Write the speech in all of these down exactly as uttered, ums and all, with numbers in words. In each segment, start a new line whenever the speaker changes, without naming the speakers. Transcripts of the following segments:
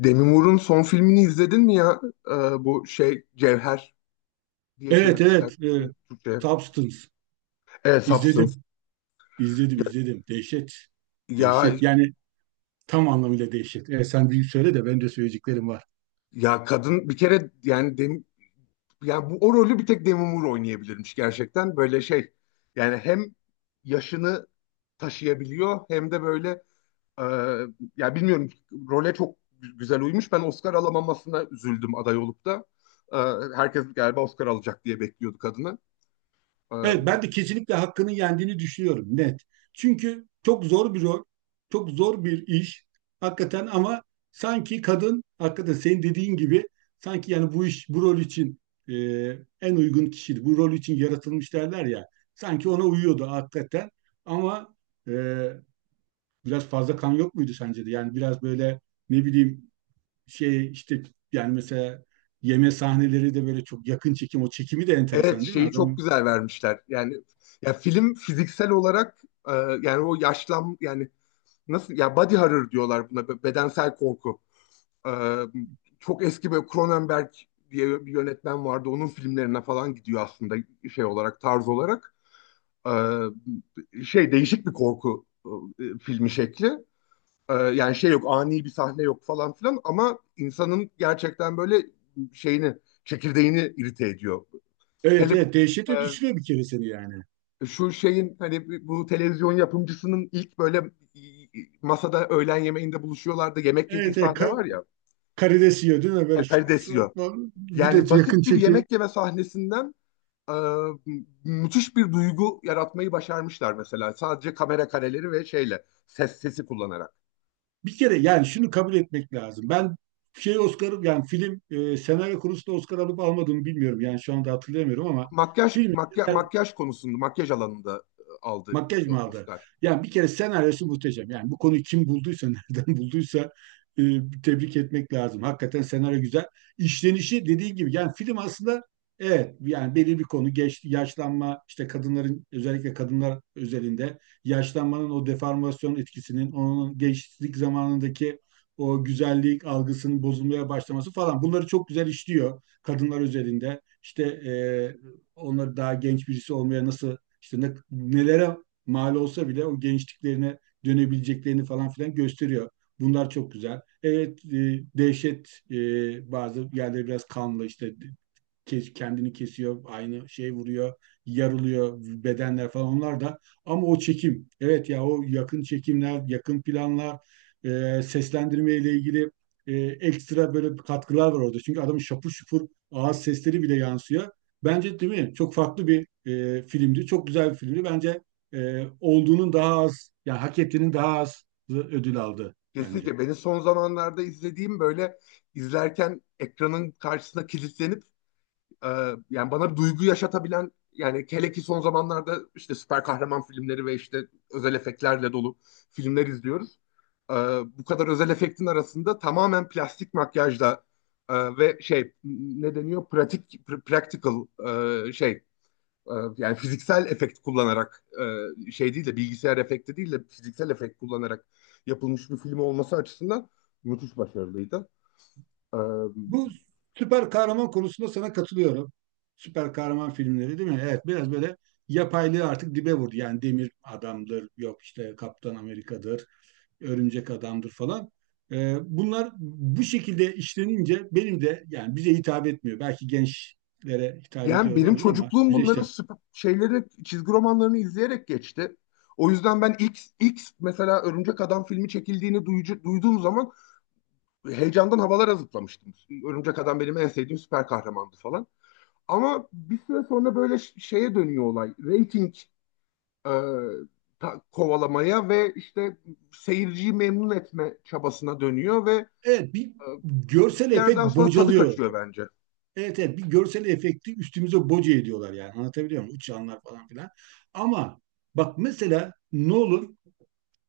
Demi Moore'un son filmini izledin mi ya? Ee, Bu şey Cevher diye
Evet
çevirmişler
evet. E,
Türkiye, Türkçe'ye.
Substance.
Evet, Substance.
İzledim. İzledim izledim. Dehşet.
Ya
Dehşet. Yani tam anlamıyla dehşet. Evet sen bir söyle de ben de söyleyeceklerim var.
ya kadın bir kere yani Demi, yani bu o rolü bir tek Demi Moore oynayabilirmiş gerçekten. Böyle şey yani hem yaşını taşıyabiliyor hem de böyle e, ya bilmiyorum role çok gü- güzel uymuş. Ben Oscar alamamasına üzüldüm aday olup da. Ee, Herkes galiba Oscar alacak diye bekliyordu kadını. E,
Evet, ben de kesinlikle hakkının yendiğini düşünüyorum net. Çünkü çok zor bir rol, çok zor bir iş hakikaten ama sanki kadın hakikaten senin dediğin gibi sanki yani bu iş bu rol için e, en uygun kişiydi. Bu rol için yaratılmış derler ya. Sanki ona uyuyordu hakikaten ama e, biraz fazla kan yok muydu sence de? Yani biraz böyle ne bileyim şey işte yani mesela yeme sahneleri de böyle çok yakın çekim o çekimi de
Evet,
enteresan değil mi?
şeyi çok
Adamın
güzel vermişler. Yani ya film fiziksel olarak e, yani o yaşlan yani nasıl ya, body horror diyorlar buna, be- bedensel korku. E, Çok eski böyle Cronenberg diye bir yönetmen vardı. Onun filmlerine falan gidiyor aslında şey olarak, tarz olarak. E, şey, değişik bir korku e, filmi şekli. E, yani şey, yok ani bir sahne yok falan filan ama insanın gerçekten böyle şeyini, çekirdeğini irite ediyor.
evet
Hele bu
evet dehşete
e,
düşürüyor bir kere seni yani.
şu şeyin, hani bu bu televizyon yapımcısının ilk böyle e, masada öğlen yemeğinde buluşuyorlardı. Yemek yediği
Evet evet
sahne
ka-
var ya.
karides yiyor değil mi?
E,
Böyle şaf
Karides
şaf
yiyor.
falan. Bir
Yani
de yakın
basit bir
çekim.
yemek yeme sahnesinden e, müthiş bir duygu yaratmayı başarmışlar mesela. Sadece kamera kareleri ve şeyle, ses sesi kullanarak.
Bir kere yani şunu kabul etmek lazım. Ben şey Oscar'ı yani film e, senaryo konusunda Oscar alıp almadığımı bilmiyorum. Yani şu anda hatırlayamıyorum ama
Makyaj
film
makya, makyaj konusunda, makyaj alanında e, aldı
makyaj
e,
mı aldı?
Oscar.
Yani bir kere senaryosu muhteşem. Yani bu konuyu kim bulduysa, nereden bulduysa e, tebrik etmek lazım. Hakikaten senaryo güzel. İşlenişi dediğin gibi yani film aslında evet yani belirli bir konu geç, yaşlanma işte kadınların özellikle kadınlar özelinde yaşlanmanın o deformasyon etkisinin onun gençlik zamanındaki o güzellik algısının bozulmaya başlaması falan bunları çok güzel işliyor kadınlar özelinde. İşte e, onları daha genç birisi olmaya nasıl işte ne, nelere mal olsa bile o gençliklerine dönebileceklerini falan filan gösteriyor. Bunlar çok güzel. Evet, e, dehşet e, bazı yerleri biraz kanlı işte kes- kendini kesiyor, aynı şey vuruyor, yarılıyor bedenler falan onlar da. Ama o çekim, evet ya o yakın çekimler, yakın planlar, e, seslendirme ile ilgili e, ekstra böyle katkılar var orada. Çünkü adamın şapur şupur ağız sesleri bile yansıyor. Bence değil mi? Çok farklı bir e, filmdi. Çok güzel bir filmdi. Bence e, olduğunun daha az, yani hak ettiğinin daha az ödül aldı bence.
Kesinlikle beni son zamanlarda izlediğim böyle, izlerken ekranın karşısına kilitlenip Ee, yani bana bir duygu yaşatabilen, yani hele ki son zamanlarda işte süper kahraman filmleri ve işte özel efektlerle dolu filmler izliyoruz. Ee, Bu kadar özel efektin arasında tamamen plastik makyajla e, ve şey, ne deniyor? Pratik, pr- practical e, şey e, yani fiziksel efekt kullanarak e, şey değil de, bilgisayar efekti değil de fiziksel efekt kullanarak yapılmış bir film olması açısından müthiş başarılıydı. Ee,
Bu süper kahraman konusunda sana katılıyorum. Süper kahraman filmleri değil mi? Evet biraz böyle yapaylığı artık dibe vurdu. Yani Demir Adam'dır, yok işte Kaptan Amerika'dır, Örümcek Adam'dır falan. Ee, bunlar bu şekilde işlenince benim de yani bize hitap etmiyor. Belki gençlere hitap ediyor
Yani benim
olabilir ama
çocukluğum
bize
bunların
işte.
süp- şeyleri, çizgi romanlarını izleyerek geçti. O yüzden ben ilk, ilk mesela Örümcek Adam filmi çekildiğini duyucu, duyduğum zaman heyecandan havalara zıplamıştım. Örümcek Adam benim en sevdiğim süper kahramandı falan. Ama bir süre sonra böyle ş- şeye dönüyor olay. Rating e, ta- kovalamaya ve işte seyirciyi memnun etme çabasına dönüyor ve
Evet bir
e,
görsel
bir
efekt
yerden sonra tadı
bocalıyordu.
kaçıyor bence.
Evet evet bir görsel efekti üstümüze boca ediyorlar yani anlatabiliyor muyum? Uçanlar falan filan. Ama bak mesela ne olur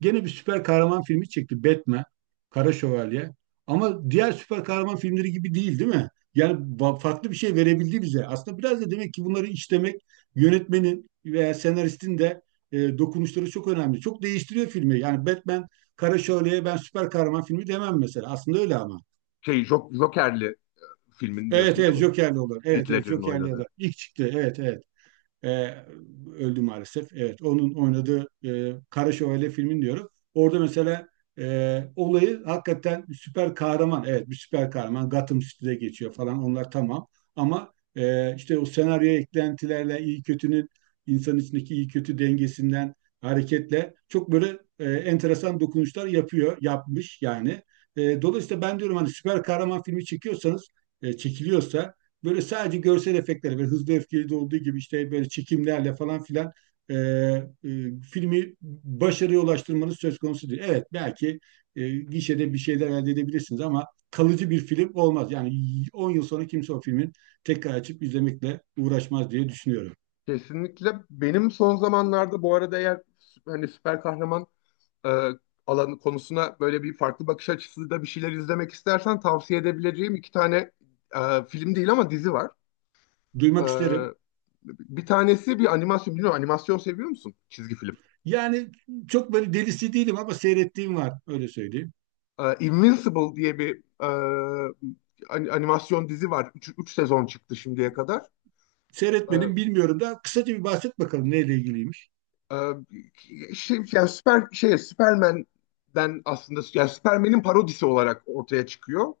gene bir süper kahraman filmi çekti. Batman, Kara Şövalye. Ama diğer süper kahraman filmleri gibi değil, değil mi? Yani ba- farklı bir şey verebildi bize. Aslında biraz da demek ki bunları işlemek yönetmenin veya senaristin de e, dokunuşları çok önemli. Çok değiştiriyor filmi. Yani Batman, Kara Şövalye'ye ben süper kahraman filmi demem mesela. Aslında öyle ama.
Şey, Jok- Joker'li filmin
Evet
diyorsun
evet
değil mi?
Joker'li olur. Evet
Heath
evet
Ledger'ın
Joker'li olur.
oynadığı.
İlk çıktı. Evet evet. E, Öldü maalesef. Evet, onun oynadığı e, Kara Şövalye filmin diyorum. Orada mesela e, olayı hakikaten bir süper kahraman. Evet, bir süper kahraman. Gotham City'de geçiyor falan. Onlar tamam. Ama e, işte o senaryoya eklentilerle iyi kötünün insan içindeki iyi kötü dengesinden hareketle çok böyle e, enteresan dokunuşlar yapıyor, yapmış yani. E, dolayısıyla ben diyorum hani süper kahraman filmi çekiyorsanız, e, çekiliyorsa böyle sadece görsel efektleri, böyle Hızlı ve Öfkeli'de olduğu gibi işte böyle çekimlerle falan filan e, e, filmi başarıya ulaştırmanız söz konusu değil. Evet belki e, gişede bir şeyler elde edebilirsiniz ama kalıcı bir film olmaz. Yani on yıl sonra kimse o filmin tekrar açıp izlemekle uğraşmaz diye düşünüyorum.
Kesinlikle. Benim son zamanlarda bu arada, eğer sü- hani süper kahraman e, alanı konusuna böyle bir farklı bakış açısıyla bir şeyler izlemek istersen, tavsiye edebileceğim iki tane e, film değil ama dizi var. E,
Duymak isterim.
Bir tanesi bir animasyon. Bilmiyorum, animasyon seviyor musun? Çizgi film.
Yani çok böyle delisi değilim ama seyrettiğim var öyle söyleyeyim.
E, Invincible diye bir e, an- animasyon dizi var. Üç, üç sezon çıktı şimdiye kadar. E,
Seyretmedim bilmiyorum da kısaca bir bahset bakalım neyle ilgiliymiş.
Ee, Şey, yani süper şey Superman'den aslında, yani Superman'in parodisi olarak ortaya çıkıyor.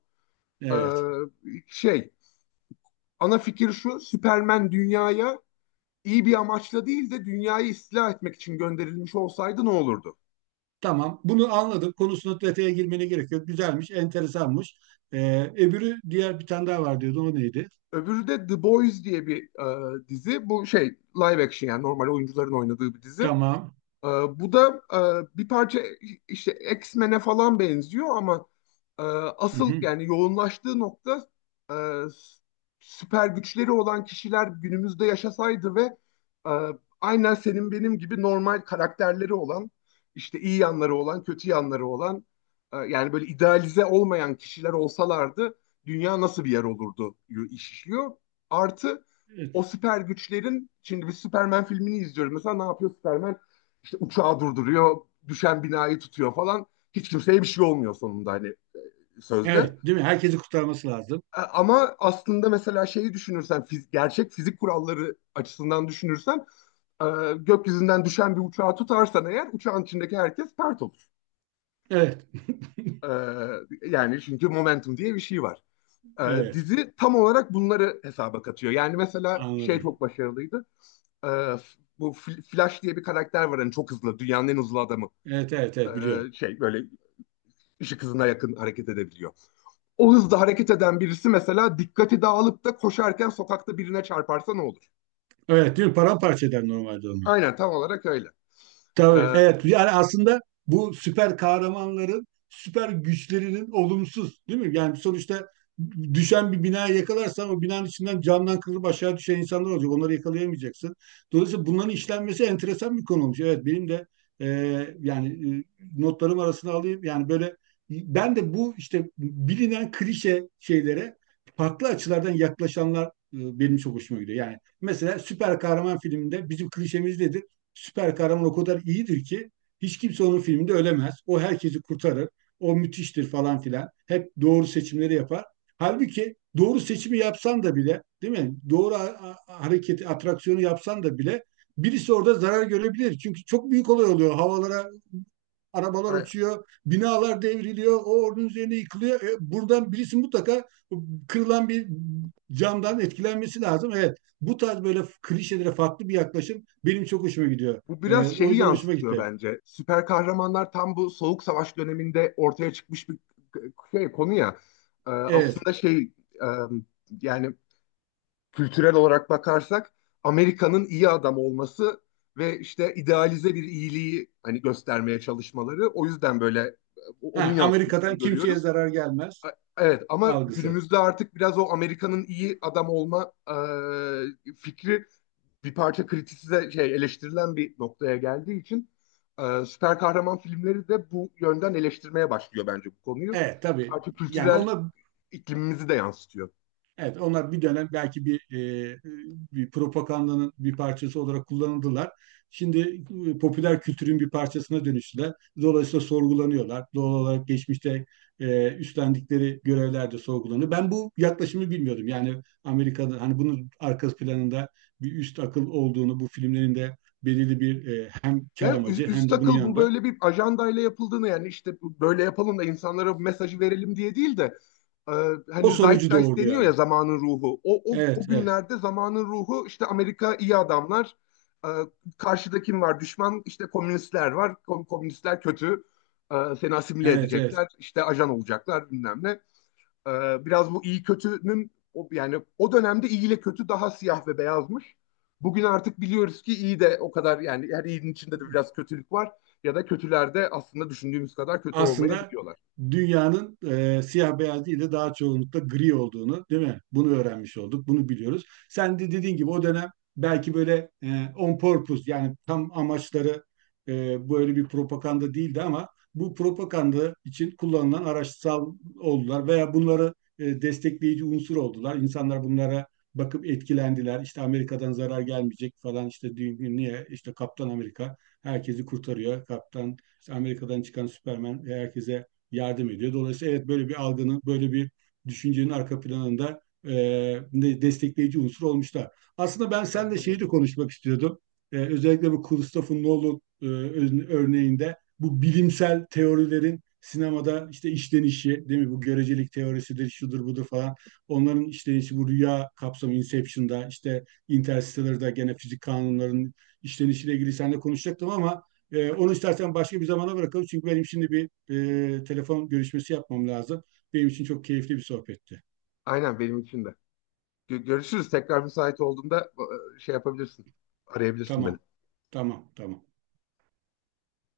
Ee,
Evet.
şey Ana fikir şu: Superman dünyaya iyi bir amaçla değil de dünyayı istila etmek için gönderilmiş olsaydı ne olurdu?
Tamam, bunu anladım. Konusuna detaya girmene gerek yok. Güzelmiş, enteresanmış. Ee, öbürü diğer bir tane daha var diyordu. O neydi?
Öbürü de The Boys diye bir e, dizi. Bu şey, live action, yani normal oyuncuların oynadığı bir dizi.
Tamam.
Ee, Bu da e, bir parça işte X-Men'e falan benziyor ama e,
Hı
asıl
hı.
yani yoğunlaştığı nokta, e, s- süper güçleri olan kişiler günümüzde yaşasaydı ve e, aynen senin benim gibi normal karakterleri olan, işte iyi yanları olan, kötü yanları olan, e, yani böyle idealize olmayan kişiler olsalardı dünya nasıl bir yer olurdu, iş işliyor. Artı, o
Evet.
süper güçlerin, şimdi bir Superman filmini izliyorum mesela, ne yapıyor Superman? İşte uçağı durduruyor, düşen binayı tutuyor falan. Hiç kimseye bir şey olmuyor sonunda, hani sözde.
Evet, değil mi? Herkesi kurtarması lazım.
E, Ama aslında mesela şeyi düşünürsen, fiz- gerçek fizik kuralları açısından düşünürsen e, gökyüzünden düşen bir uçağı tutarsan eğer, uçağın içindeki herkes pert olur.
Evet,
E, Yani çünkü momentum diye bir şey var. E,
evet.
dizi tam olarak bunları hesaba katıyor. Yani mesela şey
Anladım.
çok başarılıydı. E, Bu Fl- Flash diye bir karakter var, hani çok hızlı, dünyanın en hızlı adamı.
Evet, evet,
E,
evet biliyorum.
şey böyle ışık hızına yakın hareket edebiliyor. O hızda hareket eden birisi mesela dikkati dağılıp da koşarken sokakta birine çarparsa ne olur?
Evet, değil mi? Paramparça eder normalde onu.
Aynen, tam olarak öyle.
Tabii,
Ee,
evet. Yani aslında bu süper kahramanların süper güçlerinin olumsuz, değil mi? Yani sonuçta düşen bir binaya yakalarsan o binanın içinden camdan kırılıp aşağı düşen insanlar olacak. Onları yakalayamayacaksın. Dolayısıyla bunların işlenmesi enteresan bir konu olmuş. Evet, benim de e, yani e, notlarım arasına alayım. Yani böyle ben de bu işte bilinen klişe şeylere farklı açılardan yaklaşanlar e, benim çok hoşuma gidiyor. Yani mesela süper kahraman filminde bizim klişemiz nedir? Süper kahraman o kadar iyidir ki hiç kimse onun filminde ölemez. O herkesi kurtarır. O müthiştir falan filan. Hep doğru seçimleri yapar. Halbuki doğru seçimi yapsan da bile, değil mi? Doğru hareketi, atraksiyonu yapsan da bile birisi orada zarar görebilir. Çünkü çok büyük olay oluyor. Havalara arabalar uçuyor, binalar devriliyor, o onun üzerine yıkılıyor. E, buradan birisi mutlaka kırılan bir camdan etkilenmesi lazım. Evet, bu tarz böyle klişelere farklı bir yaklaşım benim çok hoşuma gidiyor.
Bu
E,
biraz
o
şeyi
yüzden hoşuma
yansıtıyor
gitti.
bence. Süper kahramanlar tam bu soğuk savaş döneminde ortaya çıkmış bir şey, konu ya. Ee,
Evet,
aslında şey e, yani kültürel olarak bakarsak, Amerika'nın iyi adam olması ve işte idealize bir iyiliği hani göstermeye çalışmaları, o yüzden böyle e, onun
ha,
yansımasını
Amerika'dan kimseye
görüyoruz.
zarar gelmez
A- Evet, ama
algısı.
günümüzde artık biraz o Amerika'nın iyi adam olma e, fikri bir parça kritisize şey, eleştirilen bir noktaya geldiği için e, süper kahraman filmleri de bu yönden eleştirmeye başlıyor bence bu konuyu.
Evet, tabii.
Artık
Yani
kültürel
ona
iklimimizi de yansıtıyor.
evet, onlar bir dönem belki bir, e, bir propagandanın bir parçası olarak kullanıldılar. Şimdi e, popüler kültürün bir parçasına dönüştüler. Dolayısıyla sorgulanıyorlar. Doğal olarak geçmişte e, üstlendikleri görevler de sorgulanıyor. Ben bu yaklaşımı bilmiyordum. Yani Amerika'da hani bunun arka planında bir üst akıl olduğunu, bu filmlerin de belirli bir e, hem kar
Yani üst,
amacı hem
üst
de bunun
akıl bu
yanında
böyle bir ajandayla yapıldığını, yani işte böyle yapalım da insanlara bu mesajı verelim diye değil de e,
o
hani
sonucu
Zeitgeist
doğurdu
deniyor
yani.
ya, zamanın ruhu. O, o,
Evet,
o
evet,
günlerde zamanın ruhu işte Amerika iyi adamlar, e, karşıda kim var? Düşman, işte komünistler var. Kom- komünistler kötü, e, seni asimile
evet, evet.
edecekler, işte ajan olacaklar bilmem ne. Ee, biraz bu iyi kötünün o, yani o dönemde iyi ile kötü daha siyah ve beyazmış. Bugün artık biliyoruz ki iyi de o kadar, yani her iyinin içinde de biraz kötülük var ya da kötüler de aslında düşündüğümüz kadar kötü
Aslında
olmayabiliyorlar.
dünyanın e, siyah beyaz değil de daha çoğunlukla gri olduğunu, değil mi? Bunu öğrenmiş olduk, bunu biliyoruz. Sen de dediğin gibi o dönem belki böyle e, on purpose yani tam amaçları e, böyle bir propaganda değildi ama bu propaganda için kullanılan araçsal oldular veya bunları e, destekleyici unsur oldular. İnsanlar bunlara bakıp etkilendiler. İşte Amerika'dan zarar gelmeyecek falan işte dü- niye işte Kaptan Amerika herkesi kurtarıyor. Kaptan işte Amerika'dan çıkan Superman e, herkese yardım ediyor. Dolayısıyla evet böyle bir algının, böyle bir düşüncenin arka planında e, destekleyici unsur olmuşlar. Aslında ben seninle
Aynen
şeyi de
öyle.
konuşmak istiyordum. E, özellikle bu Christopher Nolan e, örneğinde bu bilimsel teorilerin sinemada işte işlenişi, değil mi? Bu görecelik teorisidir, şudur budur falan. Onların işlenişi bu rüya kapsamı Inception'da, işte Interstellar'da gene fizik kanunlarının işlenişiyle ilgili seninle konuşacaktım ama ee, onu istersen başka bir zamana bırakalım. Çünkü benim şimdi bir e, telefon görüşmesi yapmam lazım. Benim için çok keyifli bir sohbetti.
Aynen benim için de. Gö- Görüşürüz. Tekrar müsait olduğunda e, şey yapabilirsin. Arayabilirsin beni.
Tamam, tamam, tamam.